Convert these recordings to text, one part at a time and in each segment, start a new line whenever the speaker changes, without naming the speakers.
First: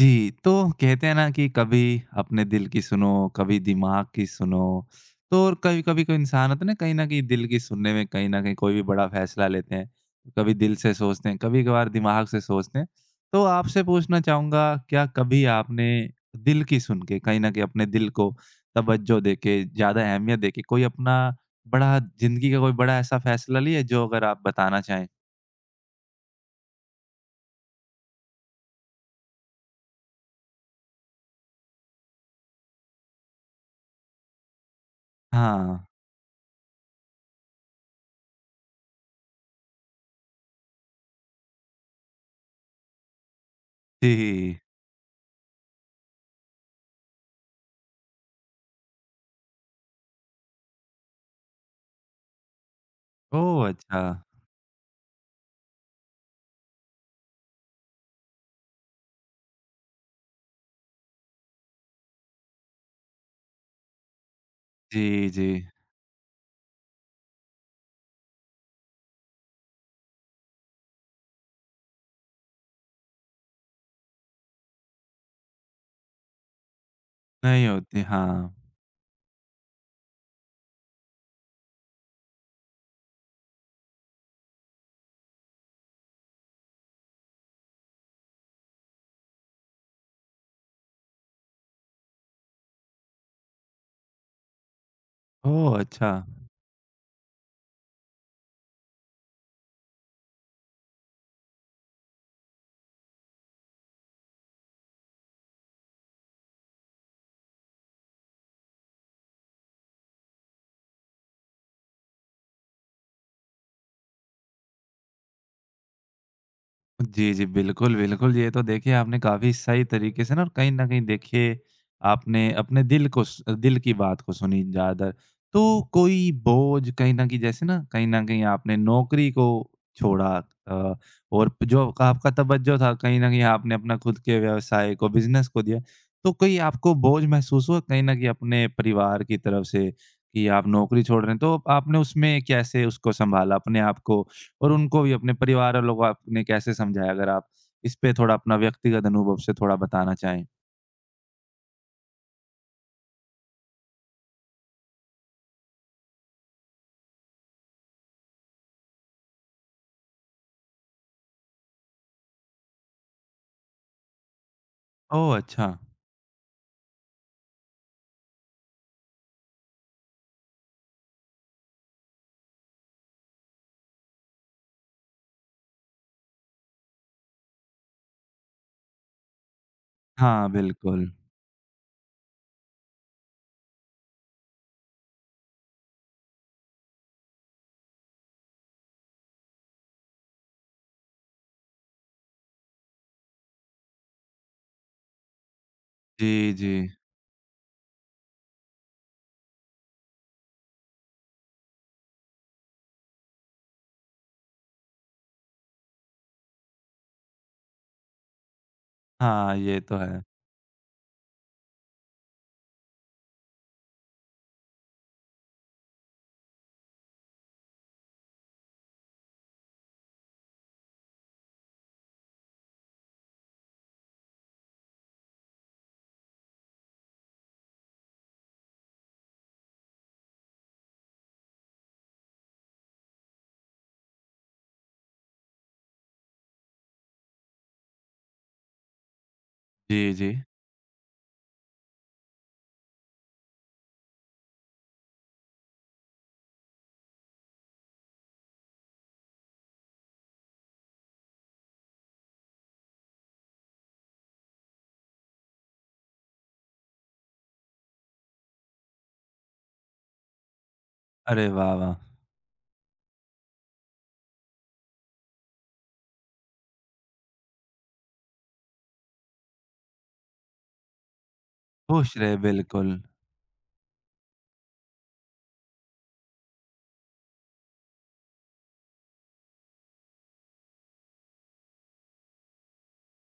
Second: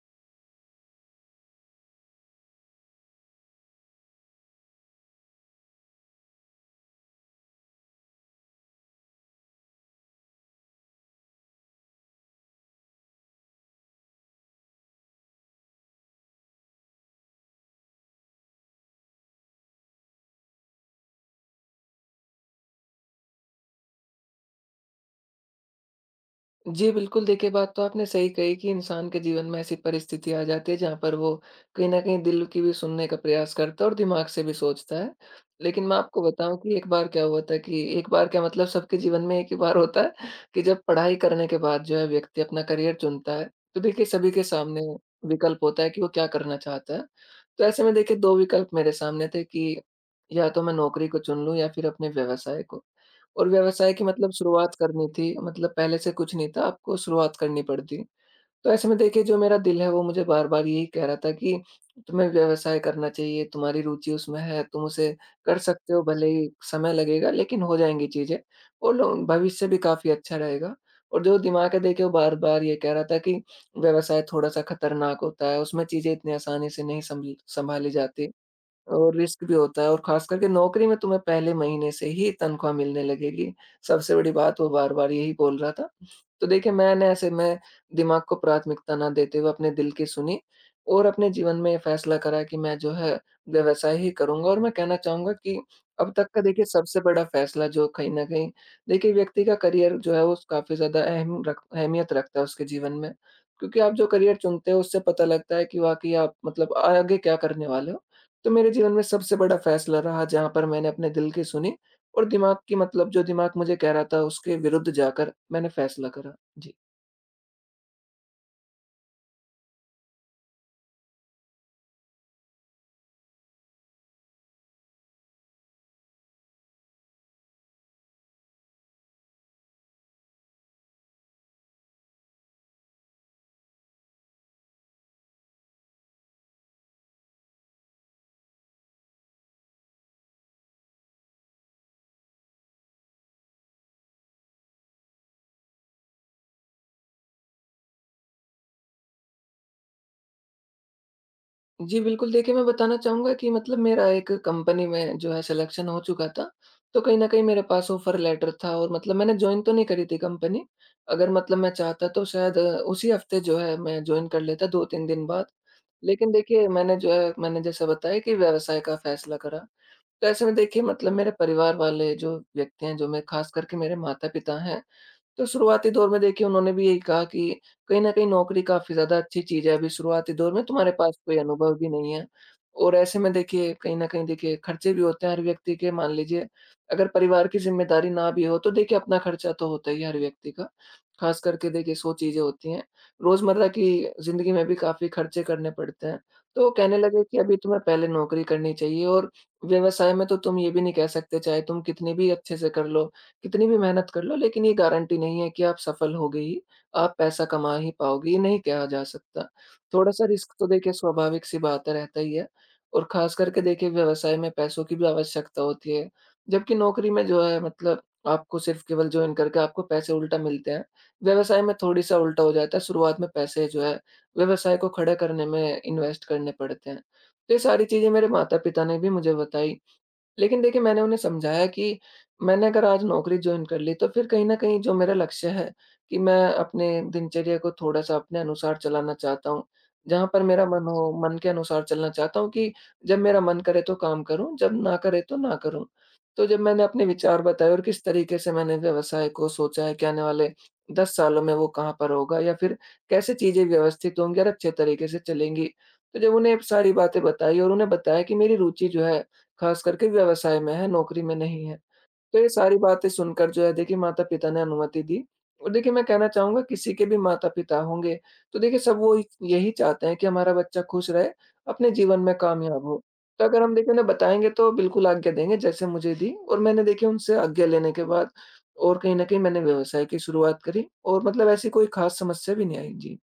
जी, तो कहते हैं ना कि कभी अपने दिल की सुनो, कभी दिमाग की सुनो, तो और कभी-कभी कोई इंसान होता है ना कहीं न कहीं दिल की सुनने में कहीं न कहीं कोई भी बड़ा फैसला लेते हैं। कभी दिल से सोचते हैं, कभी-कभार दिमाग से सोचते हैं। तो आपसे पूछना चाहूँगा क्या कभी आपने दिल की सुन के कहीं न कहीं अपने दिल को तवज्जो देके, ज़्यादा अहमियत देके कोई अपना बड़ा ज़िंदगी का कोई बड़ा ऐसा फैसला लिया है जो अगर आप बताना चाहें?
जी, बिल्कुल देखिए, बात तो आपने सही कही कि इंसान के जीवन में ऐसी परिस्थिति आ जाती है जहाँ पर वो कहीं न कहीं दिल की भी सुनने का प्रयास करता है और दिमाग से भी सोचता है।
हाँ।
लेकिन मैं आपको बताऊँ कि एक बार क्या हुआ था कि एक बार क्या मतलब सबके जीवन में एक ही बार होता है कि जब पढ़ाई करने के बाद जो है व्यक्ति अपना करियर चुनता है, तो देखिए सभी के
जी।
सामने विकल्प होता है कि वो क्या करना चाहता है। तो ऐसे में देखिए 2 विकल्प मेरे सामने थे कि या तो मैं नौकरी को चुन लूँ या फिर अपने व्यवसाय को। और
ओह!
व्यवसाय
अच्छा।
की मतलब शुरुआत करनी थी, मतलब पहले से कुछ नहीं था, आपको शुरुआत करनी पड़ती। तो ऐसे में देखिए जो मेरा दिल है वो मुझे बार-बार यही कह रहा था कि तुम्हें व्यवसाय करना चाहिए, तुम्हारी रुचि उसमें है, तुम उसे
जी, जी।
कर सकते हो, भले ही समय लगेगा लेकिन हो जाएँगी चीज़ें। और लो भविष्य भी काफ़ी अच्छा रहेगा। और जो दिमाग है देखिए वो बार-बार ये कह रहा था कि व्यवसाय थोड़ा-सा खतरनाक होता है, उसमें चीज़ें इतनी आसानी से नहीं संभली
नहीं
संभाली
होती,
जाती।
हाँ।
और रिस्क भी होता है, और ख़ास करके नौकरी में तुम्हें पहले महीने से ही तनख्वाह मिलने लगेगी। सबसे बड़ी बात वो बार-बार यही बोल रहा था। तो देखिए मैंने ऐसे में दिमाग को प्राथमिकता ना देते हुए अपने दिल की सुनी, और अपने जीवन में ये फ़ैसला करा कि मैं जो है व्यवसाय ही करूँगा, और मैं कहना चाहूँगा कि
ओह! अच्छा।
अब तक का देखिए सबसे बड़ा फ़ैसला जो कहीं न कहीं, देखिए व्यक्ति का करियर जो है वो काफ़ी ज़्यादा अहमियत रखता है उसके जीवन में। क्योंकि आप जो करियर चुनते हो उससे पता लगता है कि वाक़ई आप मतलब आगे क्या करने वाले हो। तो मेरे जीवन में सबसे बड़ा फैसला रहा जहाँ पर मैंने अपने दिल की सुनी, और दिमाग की मतलब जो दिमाग मुझे कह रहा था उसके विरुद्ध जाकर मैंने फैसला करा। जी।
जी, जी, बिल्कुल, बिल्कुल। ये तो देखिए आपने काफ़ी सही तरीके से ना और कहीं न कहीं देखिए आपने अपने दिल को स दिल की बात को सुनी ज़्यादातर। तो कोई बोझ कहीं न कहीं जैसे ना कहीं न कहीं आपने नौकरी को छोड़ा अ, और जो आपका तवज्जो था कहीं न कहीं आपने अपना खुद के व्यवसाय को, बिज़नेस को दिया। तो कोई आपको बोझ महसूस हुआ कहीं न कहीं अपने परिवार की तरफ से कि आप नौकरी छोड़ रहे हैं? तो आपने उसमें कैसे उसको सँभाला अपने आप को? और उनको भी अपने परिवार और लोग आपने कैसे समझाया? अगर आप इस पे थोड़ा अपना व्यक्तिगत अनुभव से थोड़ा बताना चाहें।
जी, बिल्कुल देखिए, मैं बताना चाहूँगा कि मतलब मेरा एक कंपनी में जो है सिलेक्शन हो चुका था, तो कहीं न कहीं मेरे पास ऑफर लेटर था, और मतलब मैंने जॉइन तो नहीं करी थी कंपनी। अगर मतलब मैं चाहता तो शायद उसी हफ्ते जो है मैं जॉइन कर लेता 2-3 दिन
ओह!
बाद।
अच्छा।
लेकिन देखिए मैंने जो है मैंने जैसा बताया कि व्यवसाय का फैसला करा। तो ऐसे में देखिए मतलब मेरे परिवार वाले जो व्यक्ति हैं, जो मेरे खास करके मेरे माता-पिता हैं, तो शुरुआती दौर में देखिए उन्होंने भी यही कहा कि कहीं न कहीं नौकरी काफ़ी ज़्यादा अच्छी चीज़ है, अभी शुरुआती
हाँ,
दौर में तुम्हारे
बिल्कुल।
पास कोई अनुभव भी नहीं है। और ऐसे में देखिए कहीं न कहीं देखिए खर्चे भी होते हैं हर व्यक्ति के, मान लीजिए अगर परिवार की ज़िम्मेदारी ना भी हो, तो देखिए अपना खर्चा तो होता ही है हर व्यक्ति का। खास करके देखिए 100 चीज़ें होती हैं रोज़मर्रा की ज़िंदगी में, भी काफ़ी खर्चे करने पड़ते हैं।
जी,
तो
जी।
कहने लगे कि अभी तुम्हें पहले नौकरी करनी चाहिए, और व्यवसाय में तो तुम ये भी नहीं कह सकते, चाहे तुम कितनी भी अच्छे से कर लो, कितनी भी मेहनत कर लो, लेकिन ये गारंटी नहीं है कि आप सफल होगे ही, आप पैसा कमा ही पाओगे, ये नहीं कहा जा सकता।
हाँ, ये तो है।
थोड़ा-सा रिस्क तो देखिए स्वाभाविक सी बात है, रहता ही है, और खास करके देखिए व्यवसाय में पैसों की भी आवश्यकता होती है। जबकि नौकरी में जो है मतलब आपको सिर्फ़ केवल जॉइन करके आपको पैसे उल्टा मिलते हैं। व्यवसाय में थोड़ी-सा उल्टा हो जाता है, शुरुआत में पैसे जो है व्यवसाय को खड़ा करने में इन्वेस्ट करने पड़ते हैं। तो ये सारी चीज़ें मेरे माता-पिता ने भी मुझे बताई, लेकिन देखिए मैंने उन्हें समझाया कि मैंने अगर आज नौकरी जॉइन कर ली, तो फिर कहीं न कहीं जो मेरा लक्ष्य है कि मैं अपने दिनचर्या को थोड़ा-सा अपने अनुसार चलाना चाहता हूँ।
जी,
जहाँ
जी।
पर मेरा मन हो, मन के अनुसार चलना चाहता हूँ, कि जब मेरा मन करे तो काम करूँ, जब ना करे तो ना करूँ। तो जब मैंने अपने विचार बताए और किस तरीके से मैंने व्यवसाय को सोचा है कि आने वाले 10 सालों में वो कहाँ पर होगा, या फिर कैसे चीज़ें व्यवस्थित होंगी और अच्छे तरीके से चलेंगी। तो जब उन्हें सारी बातें बताई और उन्हें बताया कि मेरी रुचि जो है खास करके व्यवसाय में है, नौकरी में
अरे
नहीं
वाह,
है।
वाह!
तो ये सारी बातें सुनकर जो है देखिए माता-पिता ने अनुमति दी, और देखिए मैं कहना चाहूँगा, किसी के भी माता-पिता होंगे, तो देखिए सब वो इ यही चाहते हैं कि हमारा बच्चा खुश रहे, अपने
खुश
जीवन में
रहे,
कामयाब
बिल्कुल।
हो। तो अगर हम देखिए उन्हें बताएँगे तो बिल्कुल आज्ञा देंगे, जैसे मुझे दी, और मैंने देखिए उनसे आज्ञा लेने के बाद और कहीं न कहीं मैंने व्यवसाय की शुरुआत करी, और मतलब ऐसी कोई खास समस्या भी नहीं आई। जी।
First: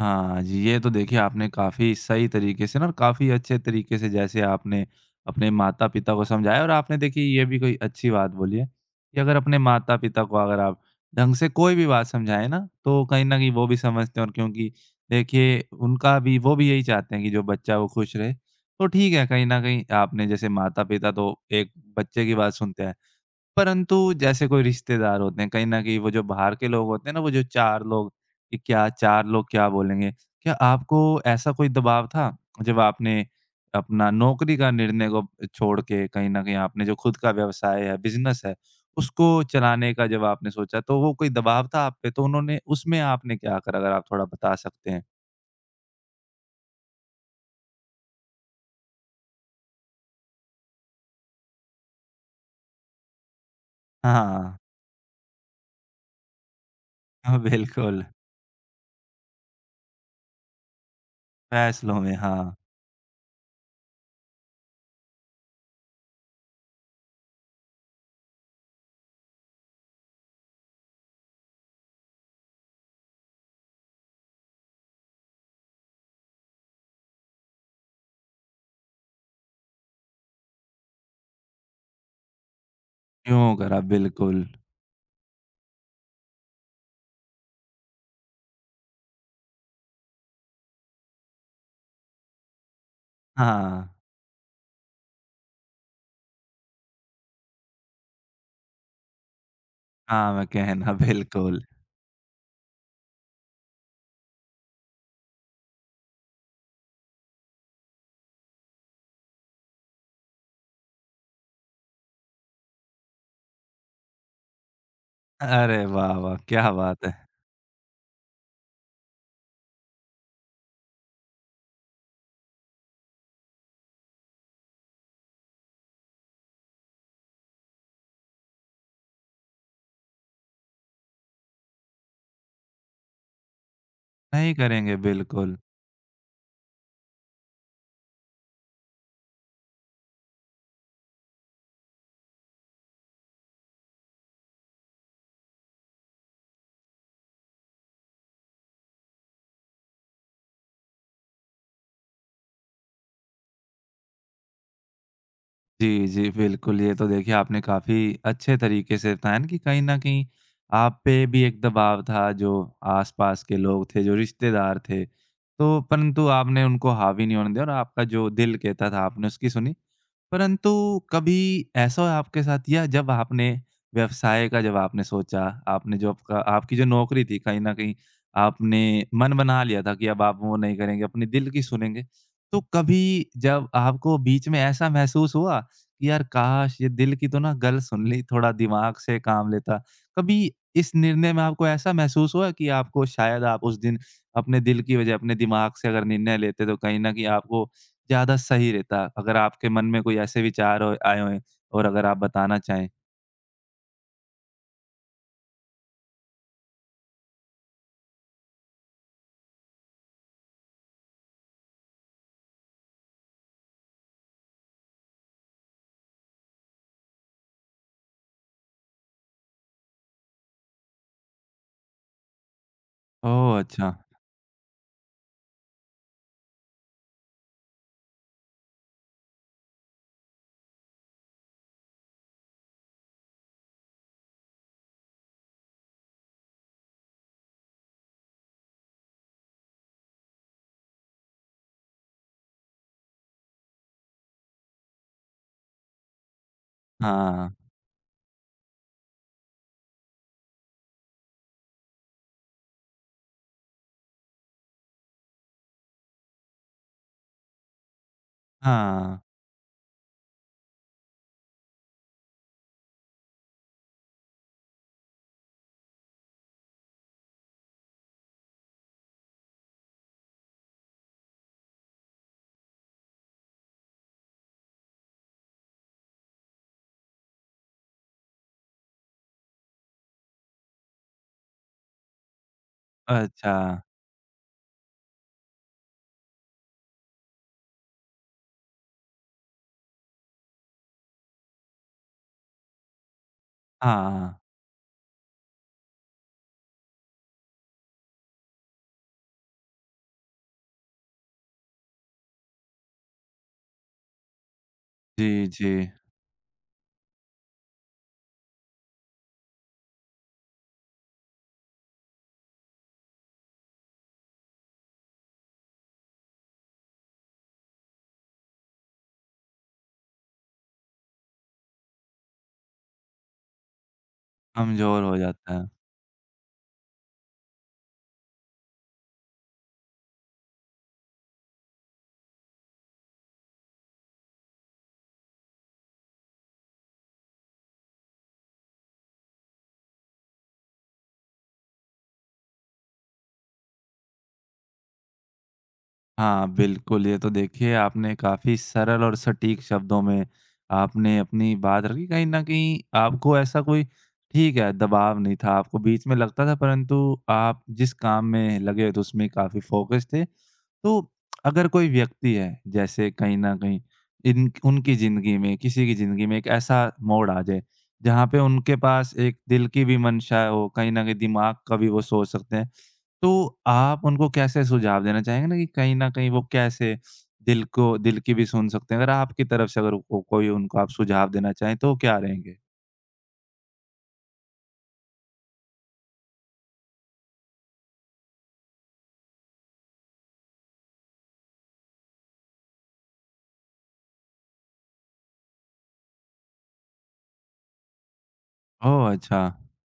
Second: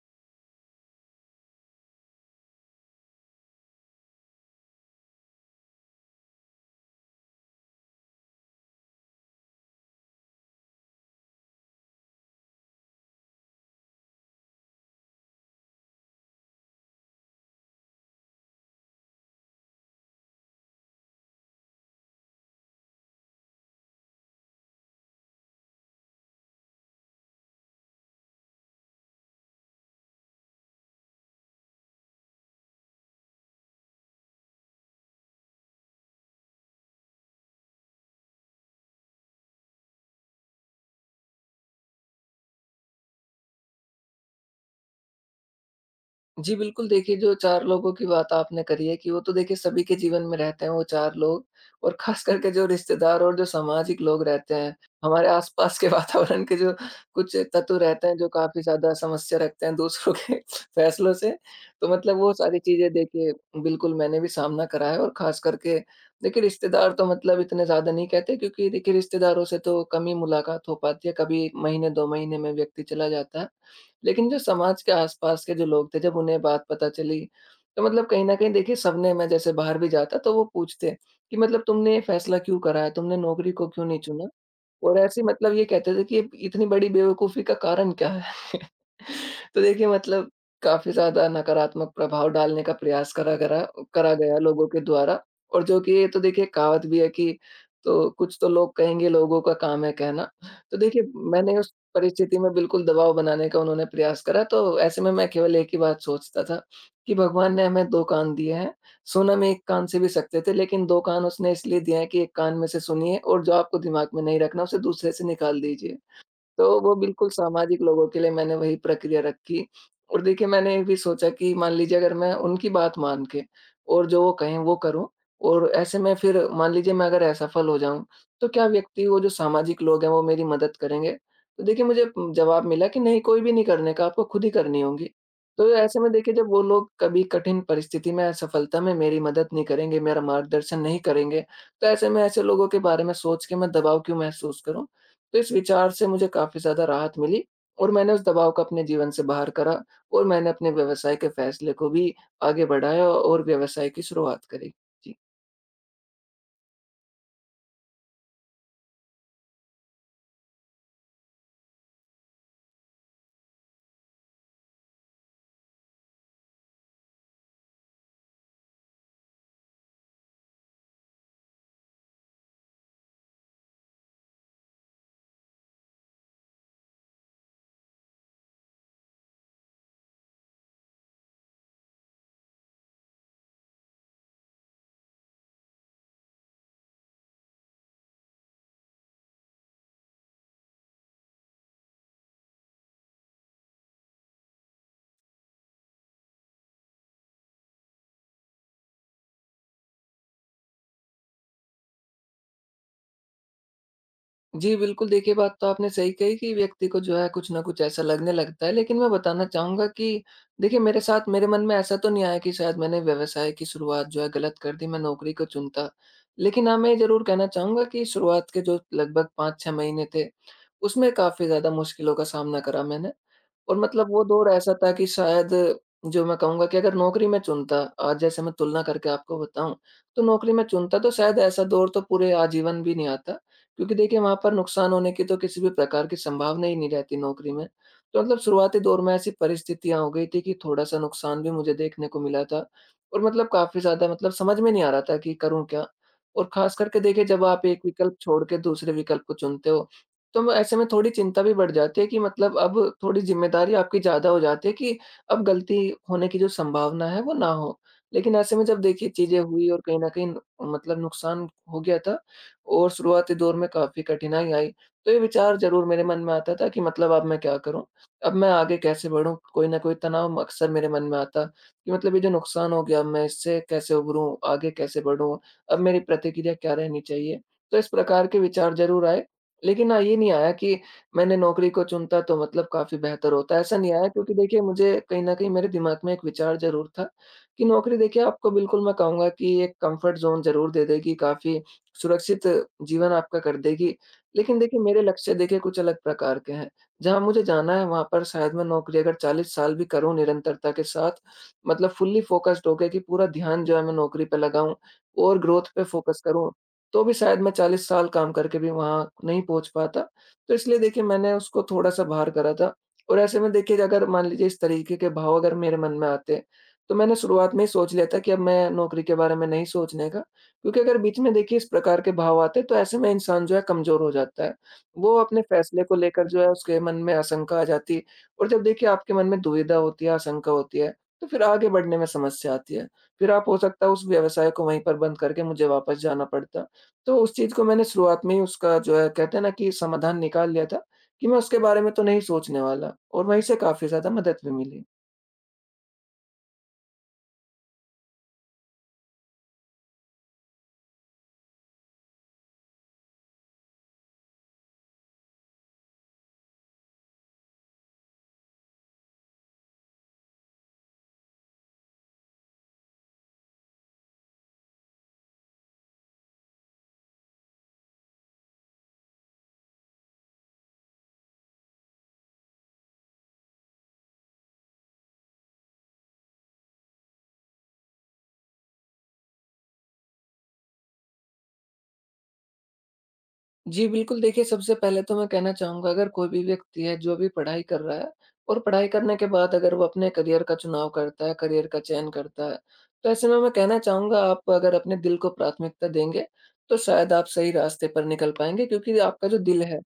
हाँ जी, ये तो देखिए आपने काफ़ी सही तरीके से ना और काफ़ी अच्छे तरीके से जैसे आपने अपने माता-पिता को समझाया और आपने देखिए ये भी कोई अच्छी बात बोली है कि अगर अपने माता-पिता को अगर आप ढंग से कोई भी बात समझाएँ ना, तो कहीं न कहीं वो भी समझते हैं और क्योंकि देखिए उनका भी वो भी यही चाहते हैं कि जो बच्चा वो खुश रहे। तो ठीक है, कहीं न कहीं आपने जैसे माता-पिता तो एक बच्चे की बात सुनते हैं। परंतु जैसे कोई रिश्तेदार होते हैं, कहीं न कहीं वो जो बाहर के लोग होते हैं ना, वो जो 4 लोग कि क्या 4 लोग क्या बोलेंगे? क्या आपको ऐसा कोई दबाव था, जब आपने अपना नौकरी का निर्णय को छोड़ के कहीं न कहीं आपने जो खुद का व्यवसाय है, बिज़नेस है, उसको चलाने का जब आपने सोचा, तो वो कोई दबाव था आप पे? तो उन्होंने उसमें आपने क्या करा? अगर आप थोड़ा बता सकते हैं।
जी, बिल्कुल देखिए, जो 4 लोगों की बात आपने करी है, कि वो तो देखिए सभी के जीवन में रहते हैं वो 4 लोग, और ख़ास करके जो रिश्तेदार और जो सामाजिक लोग रहते
हाँ,
हैं, हमारे आस-पास के वातावरण के जो कुछ
हाँ,
तत्व
बिल्कुल।
रहते हैं जो काफ़ी ज़्यादा समस्या रखते हैं दूसरों के फ़ैसलों से। तो
फैसलों में,
मतलब वो
हाँ।
सारी चीज़ें देखिए बिल्कुल मैंने भी सामना करा है, और ख़ास करके देखिए रिश्तेदार तो मतलब इतने ज़्यादा नहीं कहते, क्योंकि देखिए रिश्तेदारों से तो कम ही मुलाकात हो पाती है, कभी महीने 2 महीने में व्यक्ति चला जाता है। लेकिन जो समाज के आस-पास के जो लोग थे, जब उन्हें बात पता चली, तो मतलब कहीं न कहीं देखिए सबने, मैं जैसे बाहर भी जाता तो वो पूछते कि मतलब तुमने ये फैसला क्यों करा है? तुमने नौकरी
क्यों
को
करा?
क्यों नहीं चुना?
बिल्कुल।
और ऐसे मतलब ये कहते थे कि ये इतनी बड़ी बेवकूफ़ी का कारण क्या है? तो देखिए मतलब काफ़ी ज़्यादा नकारात्मक प्रभाव डालने का प्रयास
हाँ।
करा गया लोगों के द्वारा, और जो कि ये तो देखिए कहावत भी है कि तो कुछ तो लोग कहेंगे, लोगों का काम है कहना।
हाँ, मैं
तो
कहना
देखिए मैंने
बिल्कुल।
उस परिस्थिति में बिल्कुल दबाव बनाने का उन्होंने प्रयास करा, तो ऐसे में मैं केवल एक ही बात सोचता था कि भगवान ने हमें 2 कान दिए हैं, सुन हम 1 कान से भी सकते थे, लेकिन 2 कान उसने इसलिए दिए हैं कि 1 कान में से सुनिए और जो आपको दिमाग में नहीं रखना उसे दूसरे से निकाल
अरे
दीजिए।
वाह, वाह! क्या
तो वो
बात है।
बिल्कुल सामाजिक लोगों के लिए मैंने वही प्रक्रिया रखी, और देखिए मैंने ये भी सोचा कि मान लीजिए अगर मैं उनकी बात मान के और जो वो कहें वो करूँ, और ऐसे में फिर मान लीजिए मैं अगर असफल हो जाऊँ, तो क्या व्यक्ति वो जो सामाजिक लोग हैं वो मेरी मदद करेंगे? तो देखिए मुझे जवाब मिला कि नहीं, कोई भी नहीं करने का, आपको खुद ही
नहीं
करनी
करेंगे,
होगी।
बिल्कुल।
तो ऐसे में देखिए जब वो लोग कभी कठिन परिस्थिति में, असफलता में मेरी मदद नहीं करेंगे, मेरा मार्गदर्शन नहीं करेंगे, तो ऐसे में ऐसे लोगों के बारे में सोच के मैं दबाव क्यों महसूस करूँ? तो इस विचार से मुझे काफ़ी ज़्यादा राहत मिली, और मैंने उस दबाव को अपने जीवन से बाहर करा, और मैंने अपने व्यवसाय के फैसले को भी आगे बढ़ाया और व्यवसाय की शुरुआत करी। जी।
जी, जी, बिल्कुल। ये तो देखिए आपने काफ़ी अच्छे तरीके से बताया ना कि कहीं न कहीं आप पे भी एक दबाव था, जो आस-पास के लोग थे, जो रिश्तेदार थे। तो परंतु आपने उनको हावी नहीं होने दिया और आपका जो दिल कहता था, आपने उसकी सुनी। परंतु कभी ऐसा हुआ आपके साथ या जब आपने व्यवसाय का जब आपने सोचा, आपने जो आपका आपकी जो नौकरी थी कहीं न कहीं आपने मन बना लिया था कि अब आप वो नहीं करेंगे, अपने दिल की सुनेंगे। तो कभी जब आपको बीच में ऐसा महसूस हुआ कि यार काश! ये दिल की तो ना गल सुन ली, थोड़ा दिमाग से काम लेता। कभी इस निर्णय में आपको ऐसा महसूस हुआ कि आपको शायद आप उस दिन अपने दिल की वजह अपने दिमाग से अगर निर्णय लेते तो कहीं न कहीं आपको ज़्यादा सही रहता, अगर आपके मन में कोई ऐसे विचार हो आए हों और अगर आप बताना चाहें?
जी, बिल्कुल देखिए, बात तो आपने सही कही कि व्यक्ति को जो है कुछ न कुछ ऐसा लगने लगता है। लेकिन मैं बताना चाहूँगा कि देखिए मेरे साथ मेरे मन में ऐसा तो नहीं आया कि शायद मैंने व्यवसाय की शुरुआत जो है गलत कर दी, मैं नौकरी को चुनता। लेकिन हाँ, मैं ये ज़रूर कहना चाहूँगा कि शुरुआत के जो लगभग 5-6 महीने थे, उसमें काफ़ी ज़्यादा मुश्किलों का सामना करा मैंने।
ओह!
और
अच्छा।
मतलब वो दौर ऐसा था कि शायद जो मैं कहूँगा कि अगर नौकरी मैं चुनता, आज जैसे मैं तुलना करके आपको बताऊँ, तो नौकरी मैं चुनता तो शायद ऐसा दौर तो पूरे आजीवन भी नहीं आता। क्योंकि देखिए वहाँ पर नुकसान होने की तो किसी भी प्रकार की संभावना ही नहीं रहती नौकरी में। तो मतलब शुरुआती दौर में ऐसी परिस्थितियाँ हो गई थी कि थोड़ा-सा नुकसान भी मुझे देखने को मिला था, और मतलब काफ़ी ज़्यादा मतलब समझ में नहीं आ रहा था कि करूँ क्या? और ख़ास करके देखिए जब
हाँ,
आप एक विकल्प छोड़ के दूसरे विकल्प को चुनते हो, तो म ऐसे में थोड़ी चिंता भी बढ़ जाती है कि मतलब अब थोड़ी ज़िम्मेदारी आपकी ज़्यादा हो जाती है कि अब गलती होने की जो संभावना है वो ना हो। लेकिन ऐसे में जब देखिए
हाँ।
चीज़ें हुई और कहीं न कहीं मतलब नुकसान हो गया था, और शुरुआती दौर में काफ़ी कठिनाई आई। तो ये विचार ज़रूर मेरे मन में आता था कि मतलब अब मैं क्या करूँ? अब मैं आगे कैसे बढ़ूँ? कोई न कोई तनाव अक्सर मेरे मन में आता कि मतलब ये जो नुकसान हो गया, मैं इससे कैसे उभरूँ? आगे कैसे बढ़ूँ? अब मेरी प्रतिक्रिया क्या रहनी चाहिए? तो इस प्रकार के विचार ज़रूर आए, लेकिन हाँ, ये नहीं आया कि मैंने नौकरी को चुनता तो मतलब काफ़ी बेहतर
अच्छा,
होता, ऐसा नहीं आया। क्योंकि देखिए मुझे कहीं न कहीं मेरे दिमाग में एक विचार ज़रूर था कि नौकरी देखिए आपको बिल्कुल, मैं कहूँगा कि एक कम्फ़र्ट ज़ोन ज़रूर दे देगी, काफ़ी सुरक्षित जीवन आपका कर देगी।
हाँ।
लेकिन देखिए मेरे लक्ष्य देखिए कुछ अलग प्रकार के हैं। जहाँ मुझे जाना है वहाँ पर शायद मैं नौकरी अगर 40 साल भी करूँ निरंतरता के साथ, मतलब फुल्ली फ़ोकस्ड होके कि पूरा ध्यान जो है मैं नौकरी पे लगाऊँ और
जी,
ग्रोथ
जी,
पे फ़ोकस करूँ, तो भी शायद मैं 40 साल काम करके भी वहाँ नहीं पहुँच पाता। तो इसलिए देखिए मैंने उसको थोड़ा-सा बाहर करा था। और ऐसे में देखिए अगर मान लीजिए इस तरीके के भाव अगर मेरे मन में आते, तो मैंने शुरुआत में ही सोच लिया था कि अब मैं नौकरी के बारे में नहीं सोचने का। क्योंकि अगर बीच में देखिए इस प्रकार के भाव आते हैं तो ऐसे में इंसान जो है कमज़ोर हो जाता है।
कमज़ोर
वो
हो
अपने
जाता है।
फैसले को लेकर जो है उसके मन में आशंका आ जाती है। और जब देखिए आपके मन में दुविधा होती है, आशंका होती है, तो फिर आगे बढ़ने में समस्या आती है। फिर आप हो सकता है उस व्यवसाय को वहीं पर बंद करके मुझे वापस जाना पड़ता। तो उस चीज़ को मैंने शुरुआत में ही उसका जो है, कहते हैं ना, कि समाधान निकाल लिया था, कि मैं उसके बारे में तो नहीं सोचने वाला, और वहीं से काफ़ी ज़्यादा मदद भी मिली।
हाँ, बिल्कुल, ये तो देखिए आपने काफ़ी सरल और सटीक शब्दों में आपने अपनी बात रखी। कहीं न कहीं आपको ऐसा कोई ठीक है, दबाव नहीं था, आपको बीच में लगता था परंतु आप जिस काम में लगे हुए थे उसमें काफ़ी फ़ोकस थे। तो अगर कोई व्यक्ति है, जैसे कहीं न कहीं इन उनकी ज़िंदगी में, किसी की ज़िंदगी में एक ऐसा मोड़ आ जाए, जहाँ पे उनके पास एक दिल की भी मंशा हो, कहीं न कहीं दिमाग का भी वो सोच सकते हैं। तो आप उनको कैसे सुझाव देना चाहेंगे ना कि कहीं न कहीं वो कैसे दिल को दिल की भी सुन सकते हैं? अगर आपकी तरफ से अगर को कोई उनको आप सुझाव देना चाहें, तो क्या रहेंगे?
जी, बिल्कुल देखिए, सबसे पहले तो मैं कहना चाहूँगा अगर कोई भी व्यक्ति है जो भी पढ़ाई कर रहा है और पढ़ाई करने के बाद अगर वो अपने करियर का चुनाव करता है, करियर का चयन करता है, तो ऐसे में मैं कहना चाहूँगा आप अगर अपने दिल को प्राथमिकता देंगे, तो शायद आप सही रास्ते पर निकल पाएँगे। क्योंकि
ओह!
आपका जो
अच्छा।
दिल है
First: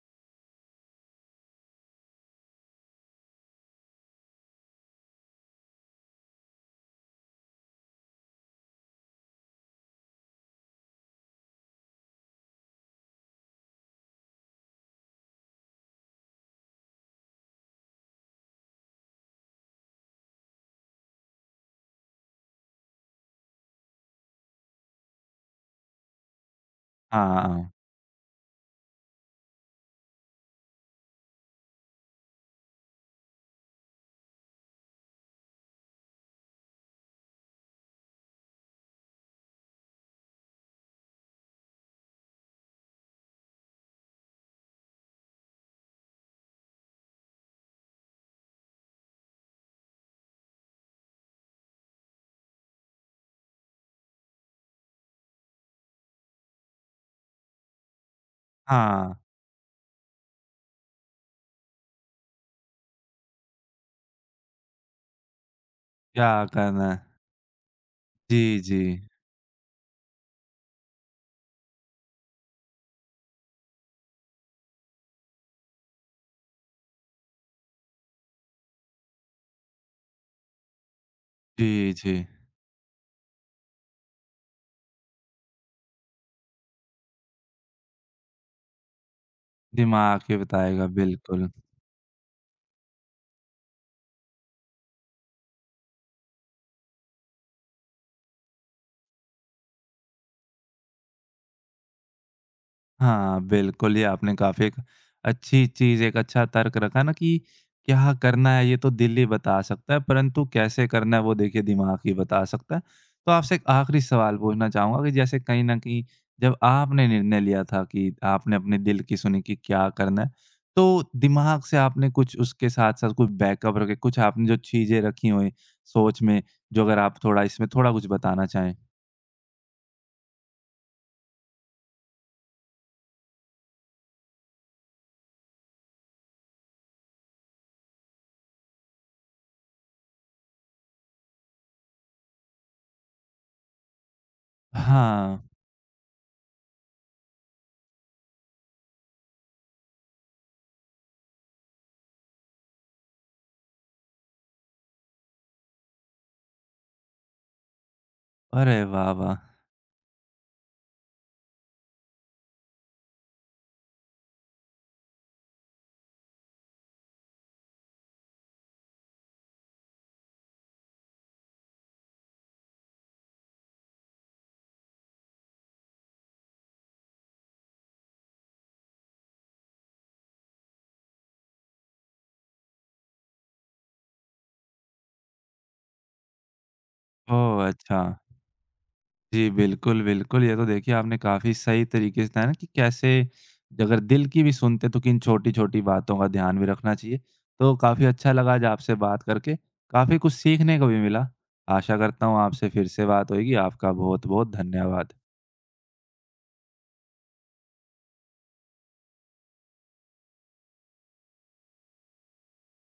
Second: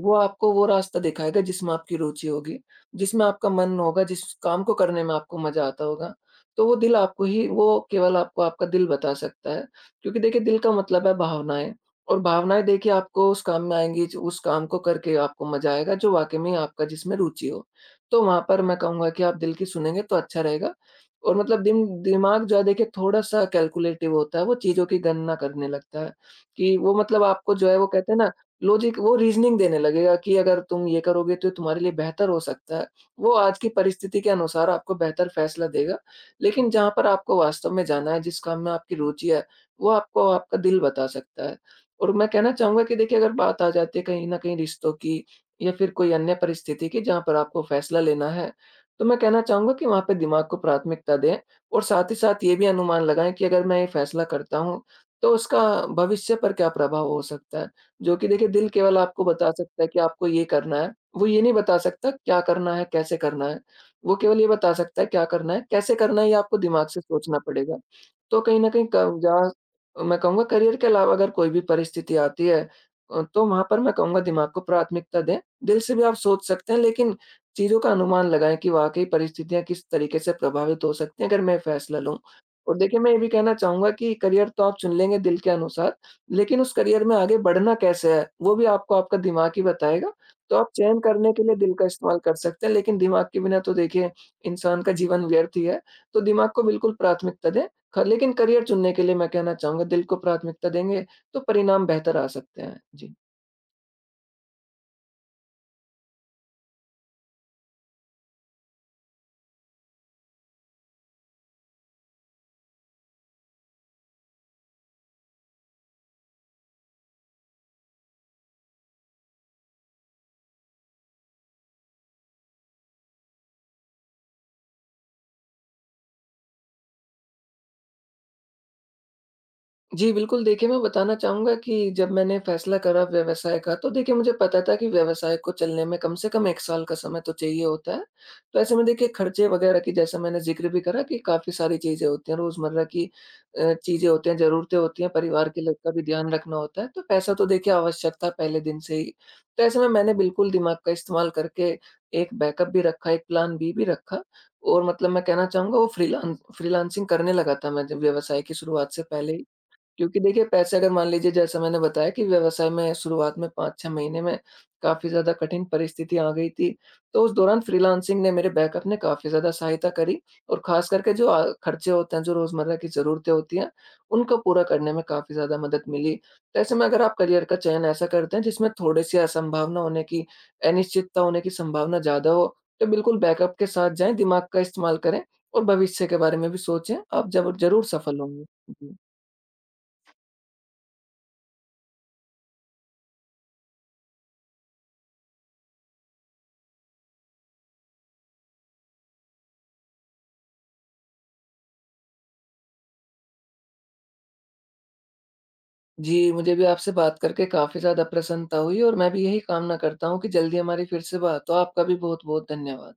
वो आपको वो रास्ता दिखाएगा जिसमें आपकी रुचि होगी, जिसमें आपका मन होगा, जिस काम को करने में आपको मज़ा आता होगा। तो वो दिल आपको ही, वो केवल आपको आपका दिल बता सकता है। क्योंकि देखिए दिल का मतलब है भावनाएँ, और भावनाएँ देखिए आपको उस काम में आएँगी ज उस काम को करके आपको मज़ा आएगा जो वाक़ई में आपका जिसमें रुचि हो। तो वहाँ पर मैं कहूँगा कि आप दिल की सुनेंगे तो अच्छा रहेगा। और मतलब दिमाग जो है देखिए थोड़ा-सा कैलकुलेटिव होता है, वो चीज़ों की गणना करने लगता है कि वो मतलब आपको जो
हाँ,
है वो कहते हैं ना, लॉजिक वो रीज़निंग देने लगेगा कि अगर तुम ये करोगे तो तुम्हारे लिए बेहतर हो सकता है। वो आज की परिस्थिति के अनुसार आपको बेहतर फ़ैसला देगा। लेकिन जहाँ पर आपको वास्तव में जाना है, जिस काम में आपकी रुचि है, वो आपको आपका दिल बता सकता है। और मैं कहना चाहूँगा कि देखिए अगर बात आ जाती है कहीं न कहीं रिश्तों की या फिर कोई अन्य परिस्थिति की जहाँ पर आपको फ़ैसला लेना है, तो मैं कहना चाहूँगा कि वहाँ पे दिमाग को प्राथमिकता दें और साथ ही साथ ये भी अनुमान लगाएँ कि अगर मैं ये फ़ैसला करता हूँ, तो उसका भविष्य पर क्या प्रभाव हो सकता है। जो कि देखिए दिल केवल
हाँ,
आपको बता सकता है कि आपको ये करना है, वो ये नहीं बता सकता क्या करना है, कैसे करना है। वो केवल ये बता सकता है क्या करना है, कैसे करना
क्या
है, ये आपको
करना
दिमाग
है?
से सोचना पड़ेगा। तो
जी,
कहीं न
जी।
कहीं क जहाँ मैं कहूँगा करियर के अलावा अगर कोई भी परिस्थिति आती है, तो वहाँ पर मैं कहूँगा दिमाग को प्राथमिकता दें। दिल से भी आप सोच सकते हैं, लेकिन चीज़ों का अनुमान लगाएँ कि वाक़ई परिस्थितियाँ किस तरीके से प्रभावित हो सकती हैं अगर मैं ये
जी,
फैसला लूँ।
जी।
और देखिए मैं ये भी कहना चाहूँगा कि करियर तो आप चुन लेंगे दिल के अनुसार, लेकिन उस करियर में आगे बढ़ना कैसे है, वो भी आपको आपका दिमाग ही बताएगा।
दिमाग ही
तो आप
बताएगा,
चयन करने के
बिल्कुल।
लिए दिल का इस्तेमाल कर सकते हैं, लेकिन दिमाग के बिना तो देखिए इंसान का जीवन व्यर्थ ही है। तो दिमाग को बिल्कुल प्राथमिकता दें, ख लेकिन करियर चुनने के लिए मैं कहना चाहूँगा दिल को प्राथमिकता देंगे, तो परिणाम बेहतर आ सकते हैं। जी।
हाँ, बिल्कुल, ये आपने काफ़ी एक अच्छी चीज़, एक अच्छा तर्क रखा ना कि क्या करना है, ये तो दिल ही बता सकता है, परंतु कैसे करना है, वो देखिए दिमाग ही बता सकता है। तो आपसे एक आखिरी सवाल पूछना चाहूँगा कि जैसे कहीं न कहीं जब आपने निर्णय लिया था कि आपने अपने दिल की सुनी कि क्या करना है, तो दिमाग से आपने कुछ उसके साथ-साथ कुछ बैकअप रखे, कुछ आपने जो चीज़ें रखी हों सोच में, जो अगर आप थोड़ा इसमें थोड़ा कुछ बताना चाहें?
जी, बिल्कुल देखिए, मैं बताना चाहूँगा कि जब मैंने फैसला करा व्यवसाय का तो देखिए मुझे पता था कि व्यवसाय को चलने में कम से कम 1 साल का समय तो चाहिए होता है। तो ऐसे में देखिए खर्चे वग़ैरह की, जैसा मैंने ज़िक्र भी करा कि काफ़ी सारी चीज़ें होती हैं, रोज़मर्रा की चीज़ें होती हैं, ज़रूरतें होती हैं,
हाँ।
परिवार के लोग का भी ध्यान रखना होता है। तो पैसा तो देखिए आवश्यक था पहले दिन से ही। तो ऐसे में मैंने बिल्कुल दिमाग का इस्तेमाल करके एक बैकअप भी रखा, एक प्लान बी भी रखा। और मतलब मैं कहना चाहूँगा वो फ्रीलांसिंग करने लगा था मैं जब व्यवसाय की
अरे
शुरुआत से
वाह,
पहले
वाह!
ही। क्योंकि देखिए पैसे, अगर मान लीजिए जैसा मैंने बताया कि व्यवसाय में शुरुआत में 5-6 महीने में काफ़ी ज़्यादा कठिन परिस्थिति आ गई थी। तो उस दौरान फ्रीलांसिंग ने, मेरे बैकअप ने काफ़ी ज़्यादा सहायता करी और ख़ास करके जो खर्चे होते हैं, जो रोज़मर्रा की ज़रूरतें होती हैं, उनको पूरा करने में काफ़ी ज़्यादा मदद मिली। तो ऐसे में अगर आप करियर का चयन ऐसा करते हैं जिसमें थोड़ी-सी असंभावना होने की, अनिश्चितता होने की संभावना ज़्यादा हो, तो बिल्कुल बैकअप के साथ जाएँ, दिमाग का इस्तेमाल करें और भविष्य के बारे में भी सोचें, आप जब
ओह!
ज़रूर
अच्छा।
सफल होंगे। जी।
जी, बिल्कुल, बिल्कुल। ये तो देखिए आपने काफ़ी सही तरीके से बताया ना कि कैसे अगर दिल की भी सुनते हैं तो किन छोटी-छोटी बातों का ध्यान भी रखना चाहिए। तो काफ़ी अच्छा लगा आज आपसे बात करके, काफ़ी कुछ सीखने को भी मिला। आशा करता हूँ आपसे फिर से बात होएगी। आपका बहुत-बहुत धन्यवाद।
जी, मुझे भी आपसे बात करके काफ़ी ज़्यादा प्रसन्नता हुई और मैं भी यही कामना करता हूँ कि जल्दी हमारी फिर से बात हो। आपका भी बहुत-बहुत धन्यवाद।